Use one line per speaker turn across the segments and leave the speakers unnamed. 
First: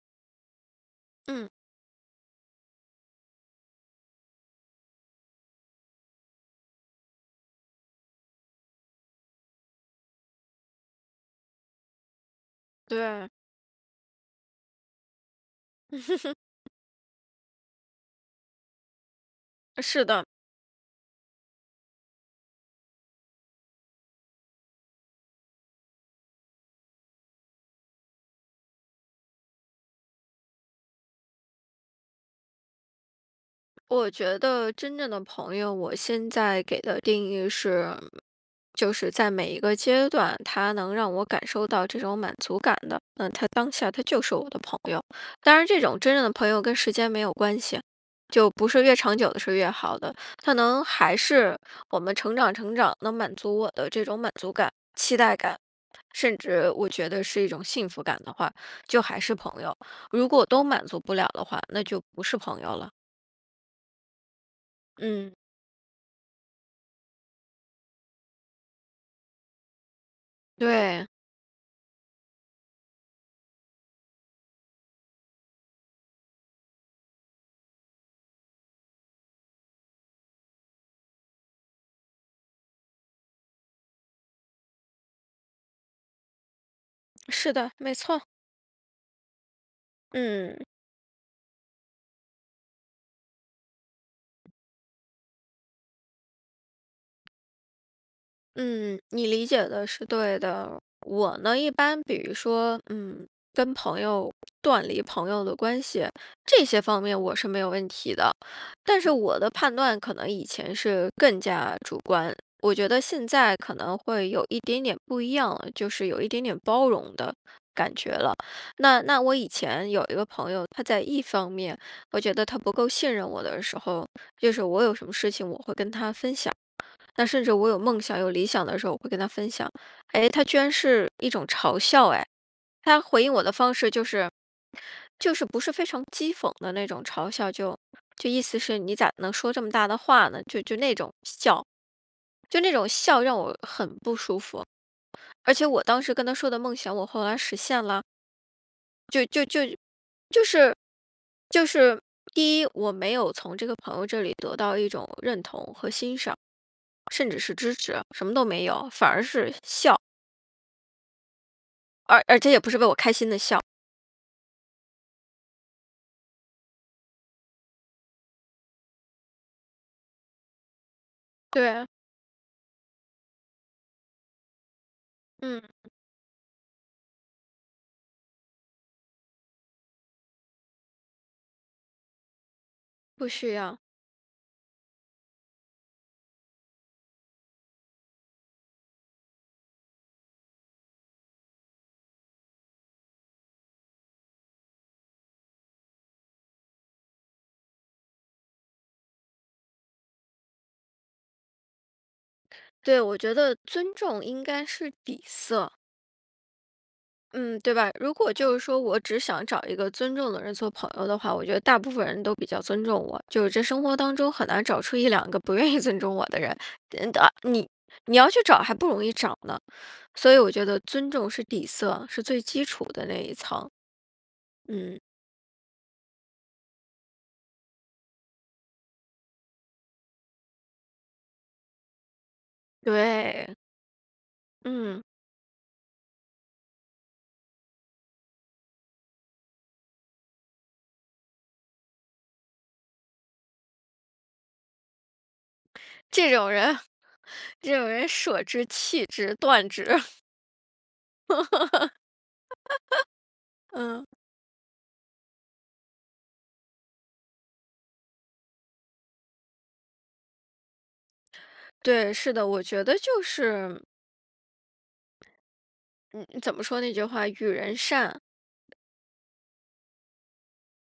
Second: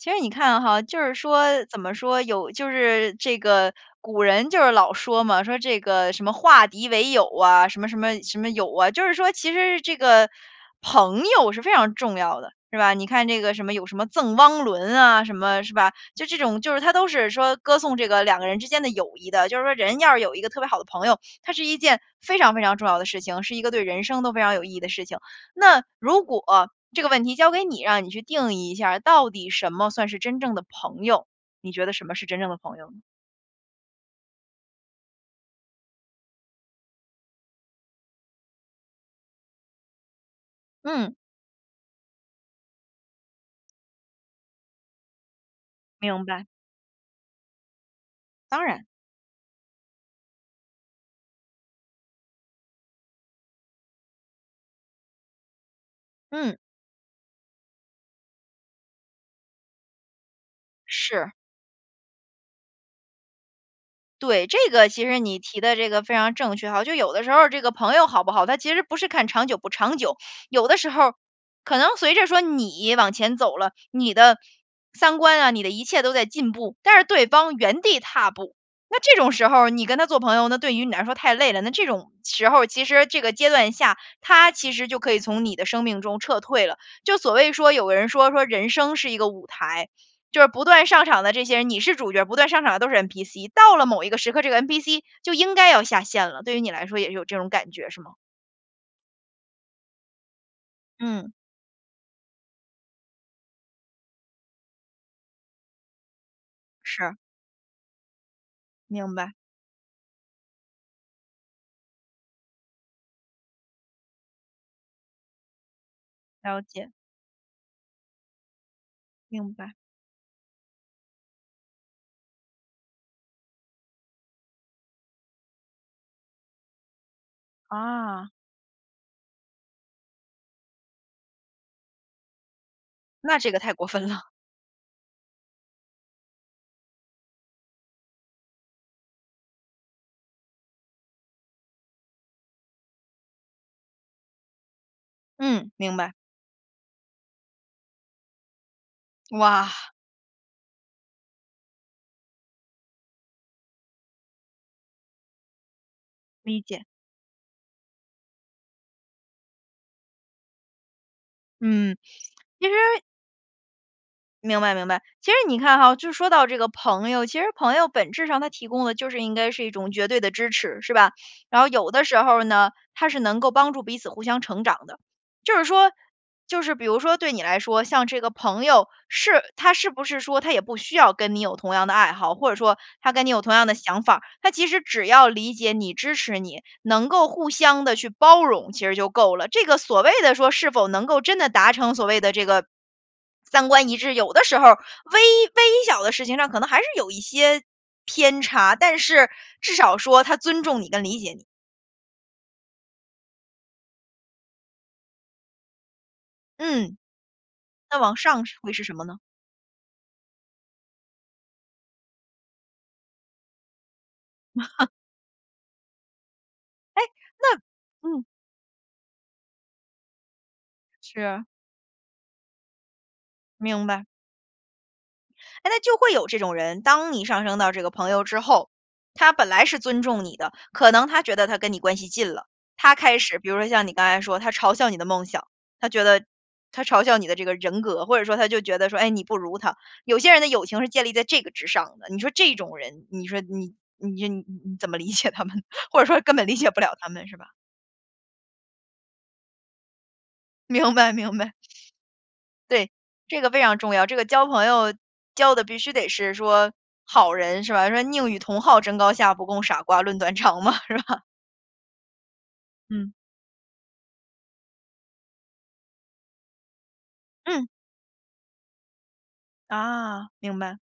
其实你看哈，就是
嗯。
说，怎么说，有就是这个古人就是老说嘛，说这个什么“化敌为友”啊，什么什么什么友啊，就是说其实这个，朋友是非常重要的，是吧？你看
对。
这个什么，有什么《赠汪伦》啊什么是吧？就这种 就是它都是说歌颂这个2个人之间的友谊的。就是说人
是
要是
的。
有一个特别好的朋友，它是一件非常非常重要的事情，是一个对人生都非常有意义的事情。那，如果，这个问题交给你，让你去定义一下，到底什么算是真正的朋友？你觉得什么是真正的朋友呢。
我觉得真正的朋友，我现在给的定义是就是在每一个阶段，他能让
嗯。
我感受到这种满足感的，那他当下他就是我的朋友。当然这种真正
明
的
白。
朋友跟时间没有关系，就
当
不是
然。
越长久的是越好的，他能还是我们成长成长，能满足我的这种满足感、期待感，甚
嗯。
至我觉得是一种幸福感的话，就还是朋友。如果都满足不了
是。
的话，那就不是朋友了。
对，这个其实
嗯。
你提的这个非常正确哈。就有的时候儿，这个朋友好不好，他其实不是看长久不长久。有的时候
对。
儿，可能随着说你往前走了，你的三观啊，你的一切都在进步，但是对方原地踏步，那这种时候儿你跟他做朋友，那对于你来说太累了。那这种时候，其实这个阶段下，他其实就可以从你的生命中撤退了。就所谓
是
说
的，
有
没
的人
错。
说，说：‘’人生是一个舞台。‘’就是不
嗯。
断上场的这些人你是主角，不断上场的都是 NPC。到了某一个时刻，这个 NPC 就应该要下线了，对于你来说也是有这种感觉是吗？
嗯，你理解的是对的。
嗯。
我呢，一般比如说，嗯，跟朋友断离朋友的关系，这些方
是。
面我是没有问题的。但是
明白。
我的判断可能以前是更加主观，我觉得现在可能会有一点点不一样了，就是有一点点
了
包
解。
容的感觉了。那那我以
明白。
前有一个朋友，他在一方面，我觉得他不够信任我的时候就是我有什么事情我会跟他分享，那甚至我有梦想、
啊。
有理想的时候，我会跟他分享。哎，他居然是一种嘲笑哎，他回应
那
我的
这个太
方
过
式就
分了。
是就是不是非常讥讽的那种嘲笑，就就意思是你咋能说这么大的话呢？就就那种笑，就那种笑让我很不舒服。而且
嗯，
我
明
当
白。
时跟他说的梦想，我后来实现了。就就就
哇。
就是就是第一，我没有从这个朋友这里得到一种认同和欣赏，
理解。
甚至是支持，什么都没有，反而是笑。
嗯，
而而且也
其
不是为我
实
开心的笑。
明白，明白。其实你看哈，就说到这个朋友，其实朋友本质上，他提供的就是应该是一种绝对的支持，是吧。然后
对。
有的时候呢，他是能够帮助彼此互相成长的，就是
嗯。
说就是比如说对你来说，像这个朋友，是他是不是说他也不需要跟你有同样的爱好，或者说他跟
不
你有
需
同样的
要。
想法，他其实只要理解你、支持你，能够互相地去包容，其实就够了。这个所谓的说，是否能够真的达成，所谓的这个，三观一致，有的时候，微微小的事情上可能还是有一些偏差，但是至少说他尊重你跟理解你。
对，我觉得尊重应该是底色。
嗯。
嗯，对吧，
那
如
往
果
上
就
是
是
会
说
是什
我
么
只
呢？
想找一个尊重的人做朋友的话，我觉得大部分人都比较尊重我。就是这生活当中很难找 出1-2不愿意尊重我的人，
诶，
呃，到
那
你你
嗯。
要去找还不容易找呢，所以我觉得尊
是
重
啊。
是底色，是最基础的那一层。
明白。
嗯。
哎，那就会有这种人，当你上升到这个朋友之后，他本来是尊重你的，可能他觉得他跟你关系近了，他开始比
对。
如说像你刚才说的，他嘲笑你
嗯。
的梦想，他觉得他嘲笑你的这个人格，或者说他就觉得说，哎，你不如他，有些人的友情是建立在这个之上的。你说这种人，你说你你说你你怎么理解他们，或者说
这
根本
种
理解
人，
不了他们，是吧？
这种人舍之、弃之、断之，嗯。
明白，明 白。对，这个非常重
嗯。
要。这个交朋友交的必须得是说好人是吧？说：“宁与同好争高下，不共傻瓜论短长”嘛，是吧？
对，是的，我觉得
嗯。
就是嗯，怎么说那句话？“与
嗯。
人善“
啊，明白。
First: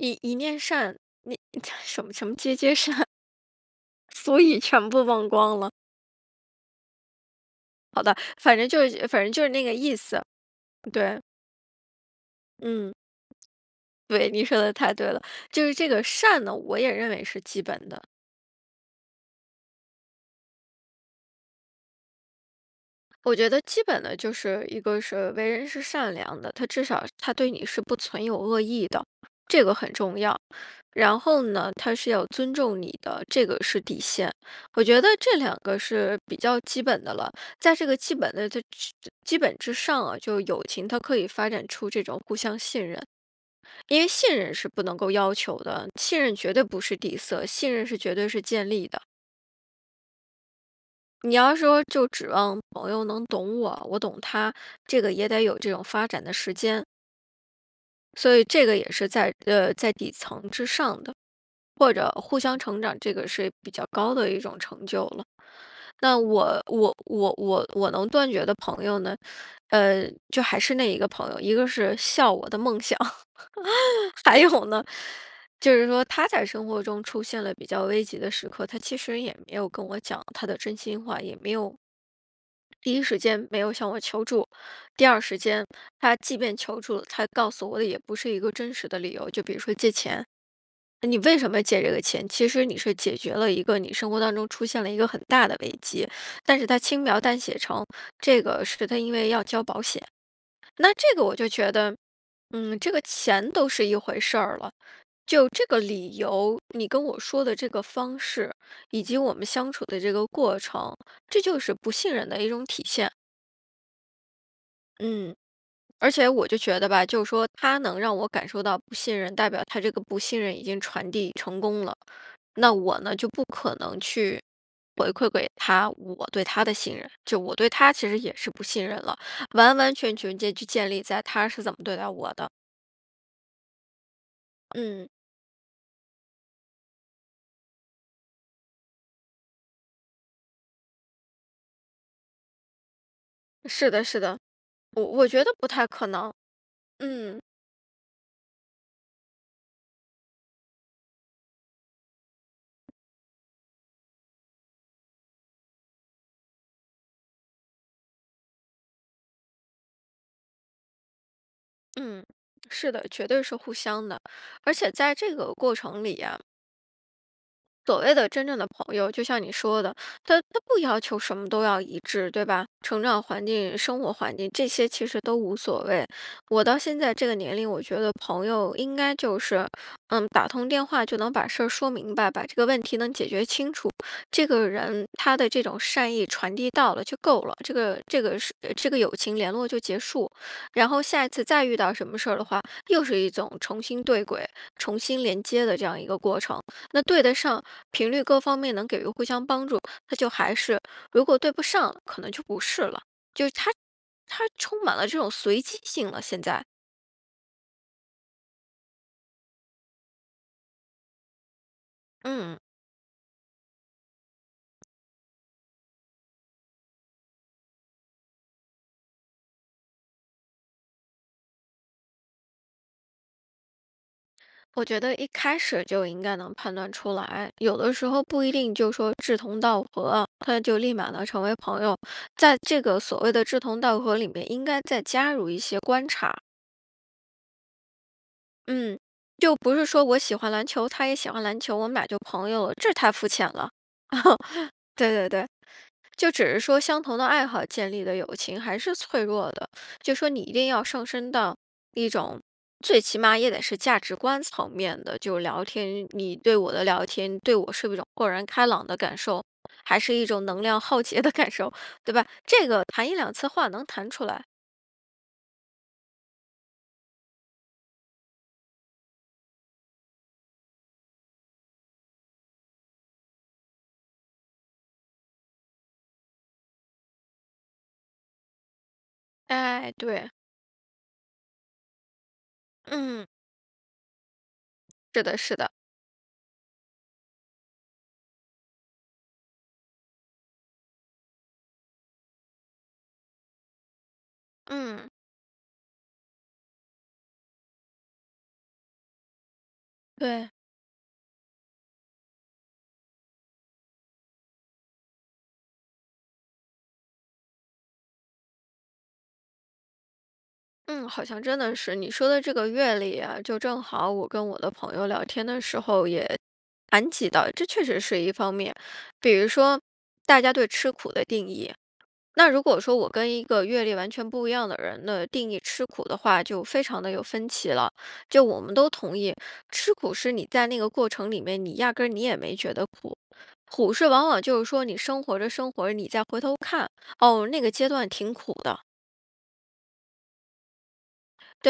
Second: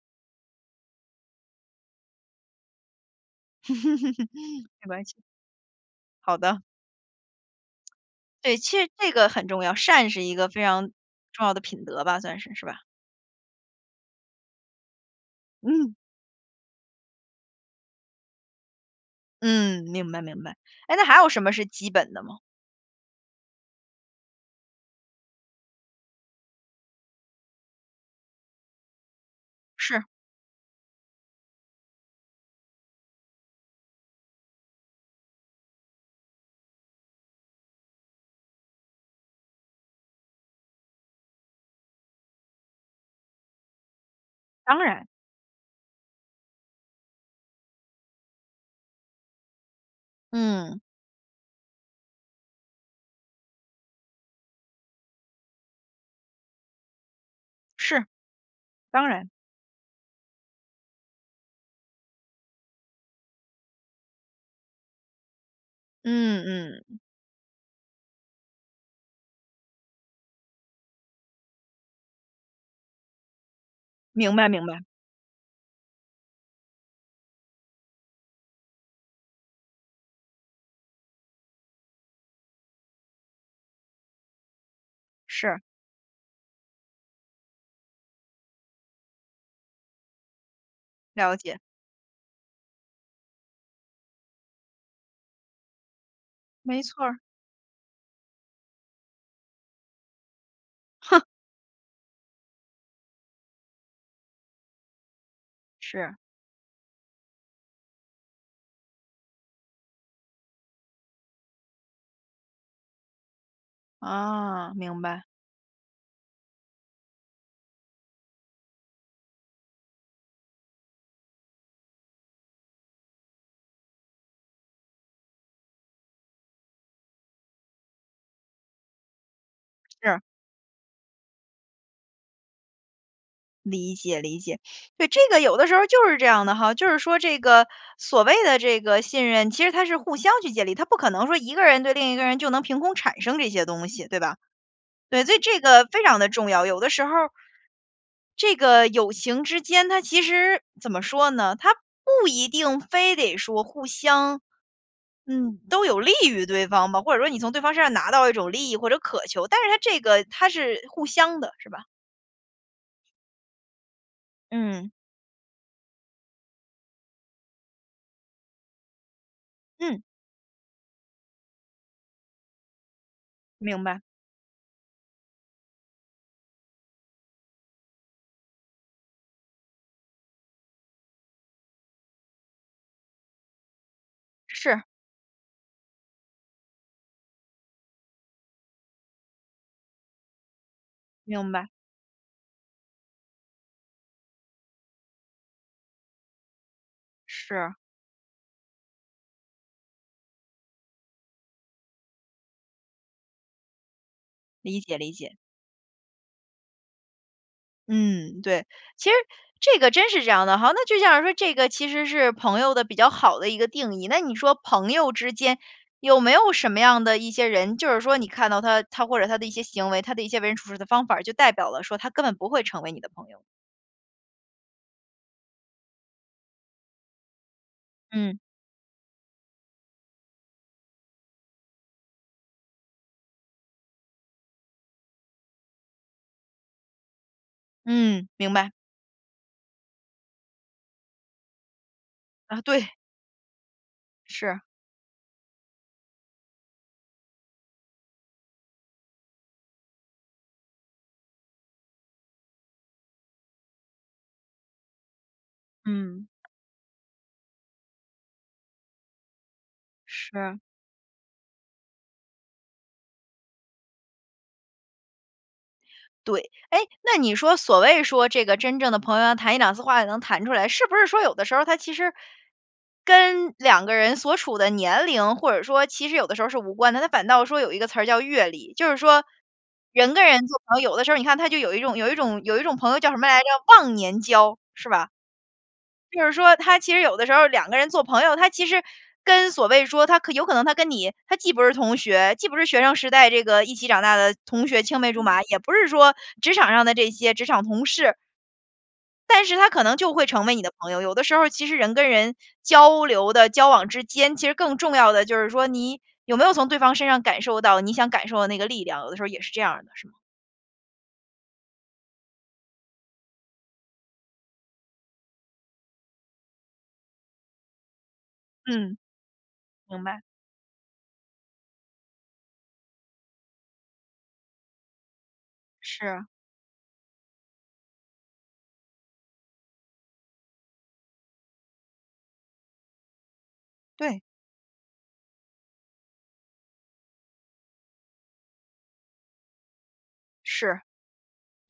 ”一一面善“，那什么什么”皆皆善“ 俗语
没
全部
关系。
忘光了。
好的。
好的，
对，
反正
其
就
实
是
这
反
个
正就
很
是
重
那
要。
个意
善是
思，
一个非常
对。
重要的品德吧算是，是吧？
嗯。对，你说得太对了，就是这
嗯。
个善呢，我也认为是基本的。
嗯，明白，明白，哎，那还有什么是基本的吗？
我觉得基本的就是一个是为人是善良的，他至少他对你是不存有恶意的，这个很
是。
重要。然后呢，他是要尊重你的，这个是底线，我觉得这2个是比较基本的了。在这个基本的这之基本之上啊，就是友情它可以发展出这种互相信任，因为信任是
当
不能
然。
够要求的，信任绝对不是底色，信任是绝对是建立的。
嗯。
你要说就指望朋友能懂我，我懂他，这个也得有这种发展的时间。
是，
所以这个也
当
是
然。
在呃，在底层之上的，或者互相成长这个是比较高的一种成就了。那我
嗯，
我
嗯。
我我我能断绝的朋友呢，呃，就还是那一个朋友，一个是笑我的梦想，
明
还
白，
有
明白。
呢，就是说他在生活中出现了比较危急的时刻，他其实也没有跟我讲他的真心话，也没有第一时间没有向我求助，第二时
是。
间，他即便求助，他告诉我的也不是一个真实的理由。就比如说借钱，呃，你为
了
什
解。
么借这个钱，其实你是解决了一个你生活当中出现了一个很大的危机，但是他
没
轻
错
描
儿。
淡写成，这个是他因为要交保险。那这
哼。
个我就觉得，嗯，这个钱都是一回事儿了，就这个
是。
理由，你跟我说的这个方式，以及我们相处的这个过程，这就是不信任的一种体现。
啊，明白。
嗯，而且我就觉得吧，就是说他能让我感受到不信任，代表他这个不信任已经传递成功了。那我呢，就不可能去回馈给他，我对他的信任，就我对他其实也是不信任了，完完全
是。
全建就建立在他是怎么对待我的。
理解，理解。对，
嗯。
这个有的时候就是这样的哈，就是说这个所谓的这个信任，其实它是互相去建立，他不可能说一个人对另一个人，就能凭空产生这些东
是的，
西，对
是
吧？
的，我
对，
我
所以
觉得
这
不
个
太
非
可
常的
能，
重要。有的时候
嗯。
这个友情之间它其实怎么说呢，它不一定非得说互相嗯，都有利于对方吧，或者说你从对方身上拿到一种利益或者渴求，但是它这个它是互相的，是吧？
嗯，是的，绝对是互相的，而且
嗯。
在这个过程里啊所谓的真正的朋友，就像你说的，
嗯。
他他不要求什么都要一致，对吧？成长环境、
明
生
白。
活环境这些其实都无所谓。我到现在这个年龄，我觉得朋友应该就是，嗯，打通电话就能把事儿说明白，把这个问题能解决清楚，这个
是。
人他的这种善意传递到了就够了，这个这个这个友情联络就结束。然后下一次
明
再
白。
遇到什么事儿的话，又是一种重新对轨、重新连接的这样一个过程，那对得上
是。
频率各方面能给人互相帮助，那就还是，如果对不上，可能就不是了，就是它它
理
充满
解，
了
理
这种
解。
随机性了现在。
嗯，对，其实这个真是这样的哈，那就像说这个其实是
嗯。
朋友的比较好的一个定义。那你说朋友之间，有没有什么样的一些人，就是说你看到他他或者他的一些行为，他的一些为人处事的方法，就代表了说他根本不会成为你的朋友。
我觉得一开始就应该能判断出来，有的时候
嗯。
不一定就说志同道合，他就立马能成为朋友，在这个所谓的志同道合里面，应该再加入一些观察。
嗯，明白。
嗯，就不是说我喜欢篮球，他也喜欢篮球，我们2就朋
啊，
友了，
对。
这太肤浅了，
是。
对，对，对。就只是说相同的爱好建立的友情还是脆弱的，就说你一定要上升到一种，最起码也得是价值观层面的，就聊天，你你
嗯。
你对我的聊天，对我是不是一种豁然开朗的感受，还是一种
是。
能量耗竭的感受，对吧？这个谈1-2次话能谈出来。
对。哎，那你说所谓说，这个真正的朋友要谈1-2次话也能谈出来，是不是说有的时候，它其实跟2个人所处的年龄或者说其实有的时候是无关的，它反倒说有一个词儿叫阅历。就是说，
哎，
人跟
对。
人做朋友，有的时候你看他就有一种有一种有一种朋友叫什
嗯。
么来着，忘年交是吧？
是的，是的。
就是说他其实有的时候2个人做朋友，他其实跟所谓说，他可有可能他跟你，他既不是同学，既不是学生时代这个一起长大的同学、青
嗯。
梅竹马，也不是说职场上的这些职场同事。但是他可能就会成
对。
为你的朋友，有的时候其实人跟人交流的交往之间，其实更重要的就是说，你有没有从对方身上感受到你想感受的那个力量，有的时候也是这样的，是吗？
嗯，好像真的是，你说的这个阅历啊，就正好我跟我的朋友聊天的时候也谈及到，这确实是一方面。
嗯，
比如说
明白。
大家对吃苦的定义，那如果说我跟一个阅历完全不一样的人，那定义吃苦的
是。
话，就非常地有分歧了。就我们都同意，吃苦是你在那个过程里面，你压根儿你也没觉得苦，苦是
对。
往往就是说你生活着生活着，你再回头看，哦，那个阶段挺苦的。
是，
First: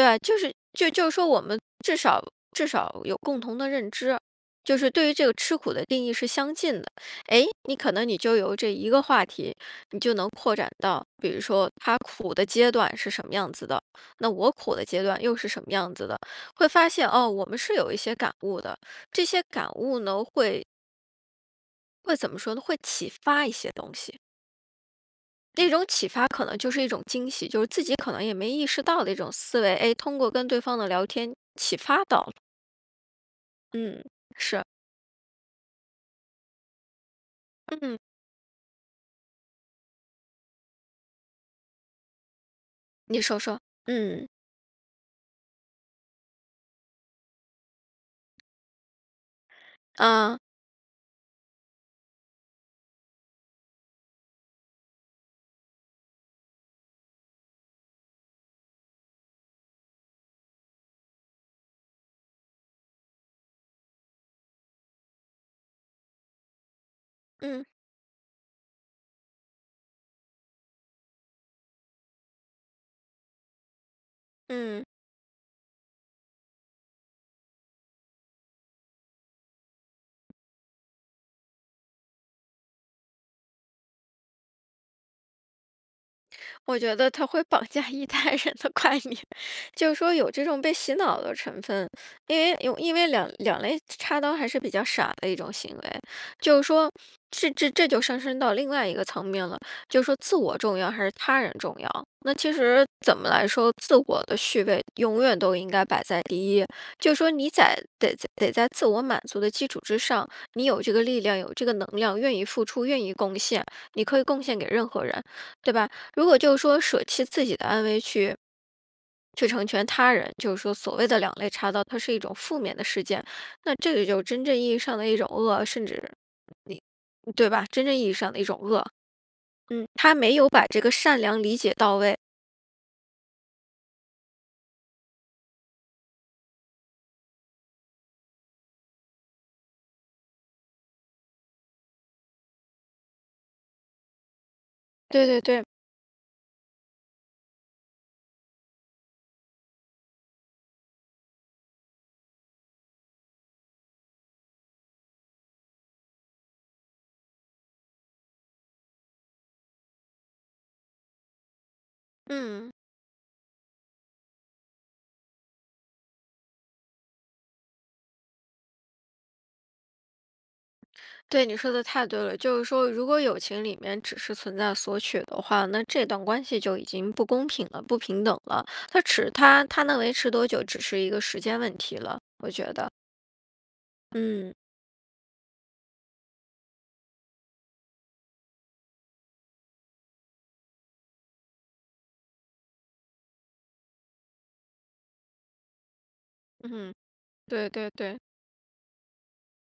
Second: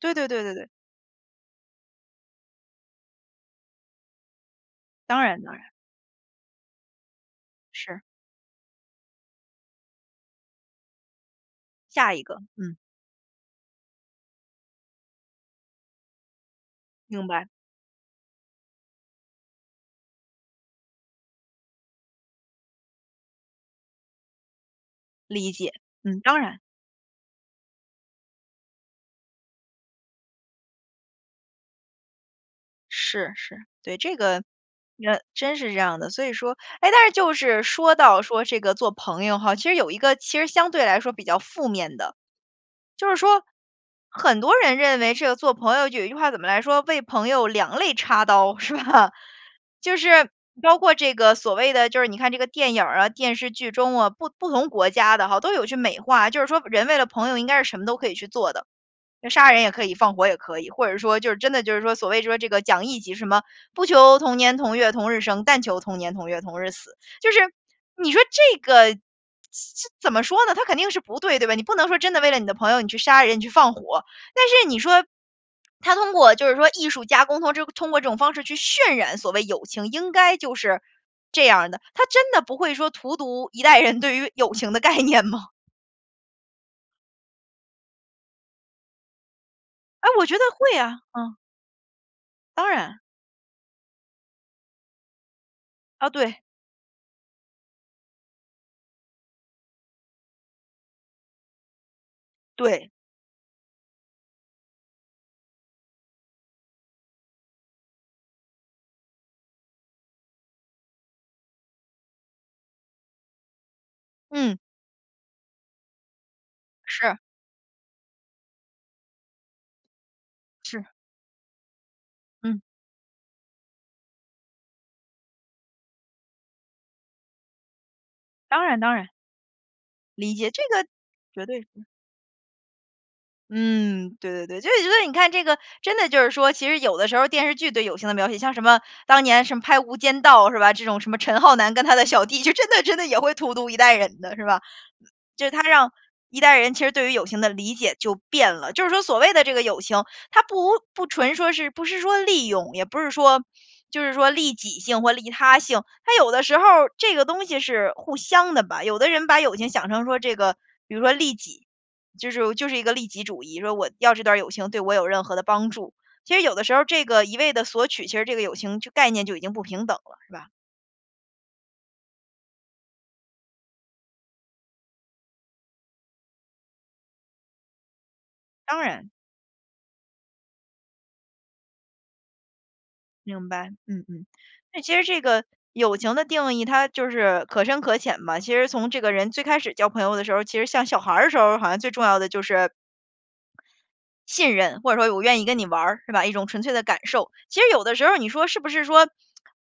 对，对，
就
对，
是
对，对。
就就说我们至少至少有共同的认知，就是对于
当
这个
然，当
吃
然。
苦的定义是相近的。哎，你可
是。
能你就由这一个话题，你就能扩展到，比如说它
下一
苦
个，
的阶
嗯。
段是什么样子的，那我苦的阶段又是什么样子的，会发现，
明
哦，我
白。
们是有一些感悟的，这些感悟呢会会怎么说呢，会启发一些东西。
理
那
解，
种启
嗯，
发
当
可能
然。
就是一种惊喜，就是自己可能也没意识到的一种思维，哎，通过跟对方的聊天启发到了。
是，是，对，
嗯，
这个，
是。
呃，真是这样的，所以说哎，但是就是说
嗯。
到说这个做朋友哈，其实有一个其实相对来说比较负面的。就是
你说
说，
说，嗯。
很多人认为这个做朋友就有一句话怎么来说：“为朋友两肋插刀”，是吧？就是
嗯。
包括这个所谓的，就是你看这个电影儿啊、电视剧中啊，不不同国家的哈，都有去美化，就是说人为了朋友应该是什么都可以去做的，呃，杀人也可以，放火也可以，或者是说就是真的就是说，所谓说这个讲义气，什么“不求同年同月同日生，但求同年同月同日死。”就是
嗯。
你说这个怎怎么说呢，它肯定是不对，对吧？你不能说真的为了你的朋友，你去杀人、你去放火。但是你
嗯。
说，它通过就是说艺术加工，或者这种通过这种方式去渲染所谓友情应该就是这样儿的，它真的不会说荼毒一代人对于友情的概念吗？
我觉得它会绑架一代人的观念，就是
哎，
说
我
有
觉得
这种被
会
洗
啊，
脑的
嗯。
成分，因为
当
有因
然。
为两两肋插刀还是比较傻的一种行为，
呃，对。
就是说，这这这就上升到另外一个层面了，就是说自我重要还是他人重要。那其实
对。
怎么来说，自我的序位永远都应该摆在第一，就说你在得在得在自我满足的基础之上，你有这个力量，有这个能量，愿意付出，愿意贡献，你可以贡
嗯。
献给任何人，对吧？如果就是说舍
是。
弃自己的安危去去成全他人，就是说
是。
所谓的两肋插刀，它是一种负
嗯。
面的事件。那这个就真正意义上的一种恶，甚至你对吧？真正意义上的一种
当然，
恶，
当然。
嗯，他
理
没有
解，这
把这
个
个善良
绝
理
对，
解
嗯。
到位。
嗯，对对对，就是觉得你看这个，真的就是说，其实有的时候电视剧对友情的描写，像什么当年什么拍《无间道》是吧，这种什么陈浩南跟他的小弟，就真的真的也会荼毒一代人的，是吧，
对对
就是
对。
它让一代人其实对于友情的理解就变了。就是说所谓的这个友情，他不不纯说是不是说利用，也不是说，就是说利己性或利他性。它有的时候儿这个东西是互相的吧，有的人把友情想成说这个，比如说利己，就是就
嗯。
是一个利己主义，说我要这段儿友情对我有任何的帮助，其实有的时候这个一味地索取，其实这个友情就概念就已经不平等了，是吧？
对，你说的太对了，就是说如果友情里面，只是存在索取的话，那这段关系就已经不公平了、不平等了，
当
它
然。
持它它能维持多久，只是一个时间问题了，我觉得。
明白，嗯，嗯，
嗯。
那其实这个友情的定义，它就是可深可浅嘛，其实从这个人最开始交朋友的时候，其实像小孩儿的时候，好像最重要的就是信任，或者说我愿意跟你玩儿，是吧，一种纯粹的
嗯，
感受。其实
对
有
对
的时
对。
候你说是不是说，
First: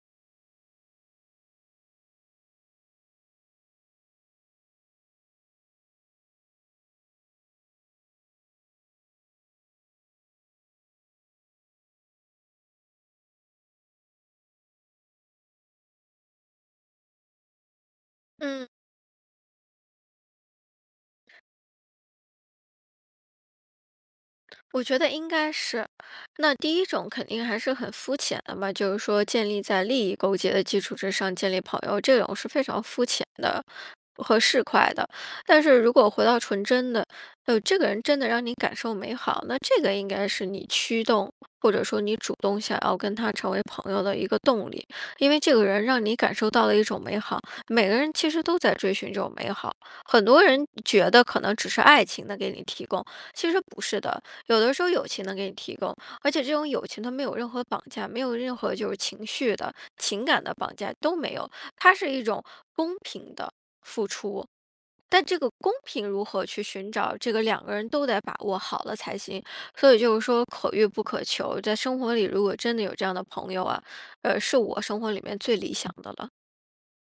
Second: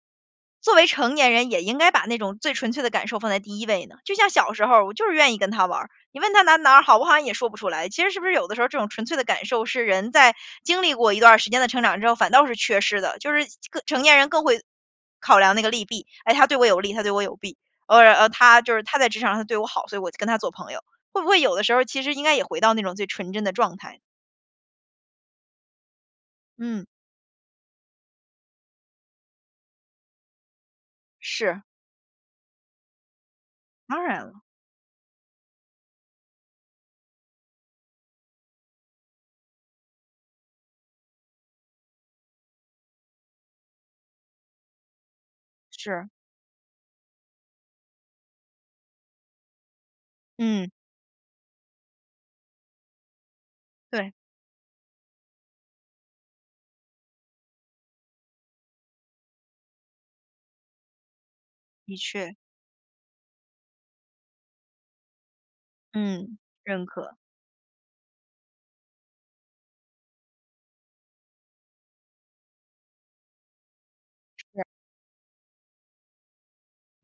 作为成年人也应该把那种最纯粹的感受放在第1位呢？就像小时候我就是愿意跟他玩儿，你问他哪哪儿好，我好像也说不出来。其实是不是有的时候，这种纯粹的感受是人在经历过一段儿时间的成长之后，反倒是缺失的，就是更成年人更会考量那个利弊，哎，他对我有利，他对我有弊，呃，他
嗯。
就是他在职场上他对我好，所以我就跟他做朋友，会不会有的时候其实应该也回到那种最纯真的状态？
我觉得应该是。那第
嗯。
1种肯定还是很肤浅的吧，就是说建立在利益勾结的基础之上建立
是。
朋友，这种是非常肤浅的
当然
和
了。
市侩的。但是如果回到纯真的，哟，这个人真的让你感受美好，那这个应该是你驱动，或者说你主动想要跟他成为朋友的一个动力，因为这个人让
是。
你感受到了一种美好，每个人其实都在追寻这种美好。很多人
嗯。
觉得可能只是爱情能给你提供，其实不是
对。
的，有的时候友情能给你提供，而且这种友情它没有任何绑架，没有任何就是情绪的、情感的绑架，都没有，它
的
是一
确。
种公平的付出。但这个公平如
嗯，
何去
认
寻
可。
找，这个两个人都得把握好了才行，所以就是说可遇不可求，在生活里如果真的有这样的朋友啊，呃，是
是。
我生活里面最理想的了。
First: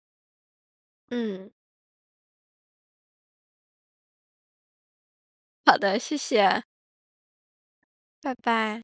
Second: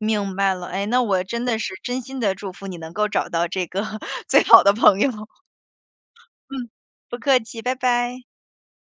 明白了，哎，那我真
嗯。
的是真心地祝福你能够找到这个 最好的朋友。
好的，谢谢。
嗯，不客气，拜拜。
拜拜。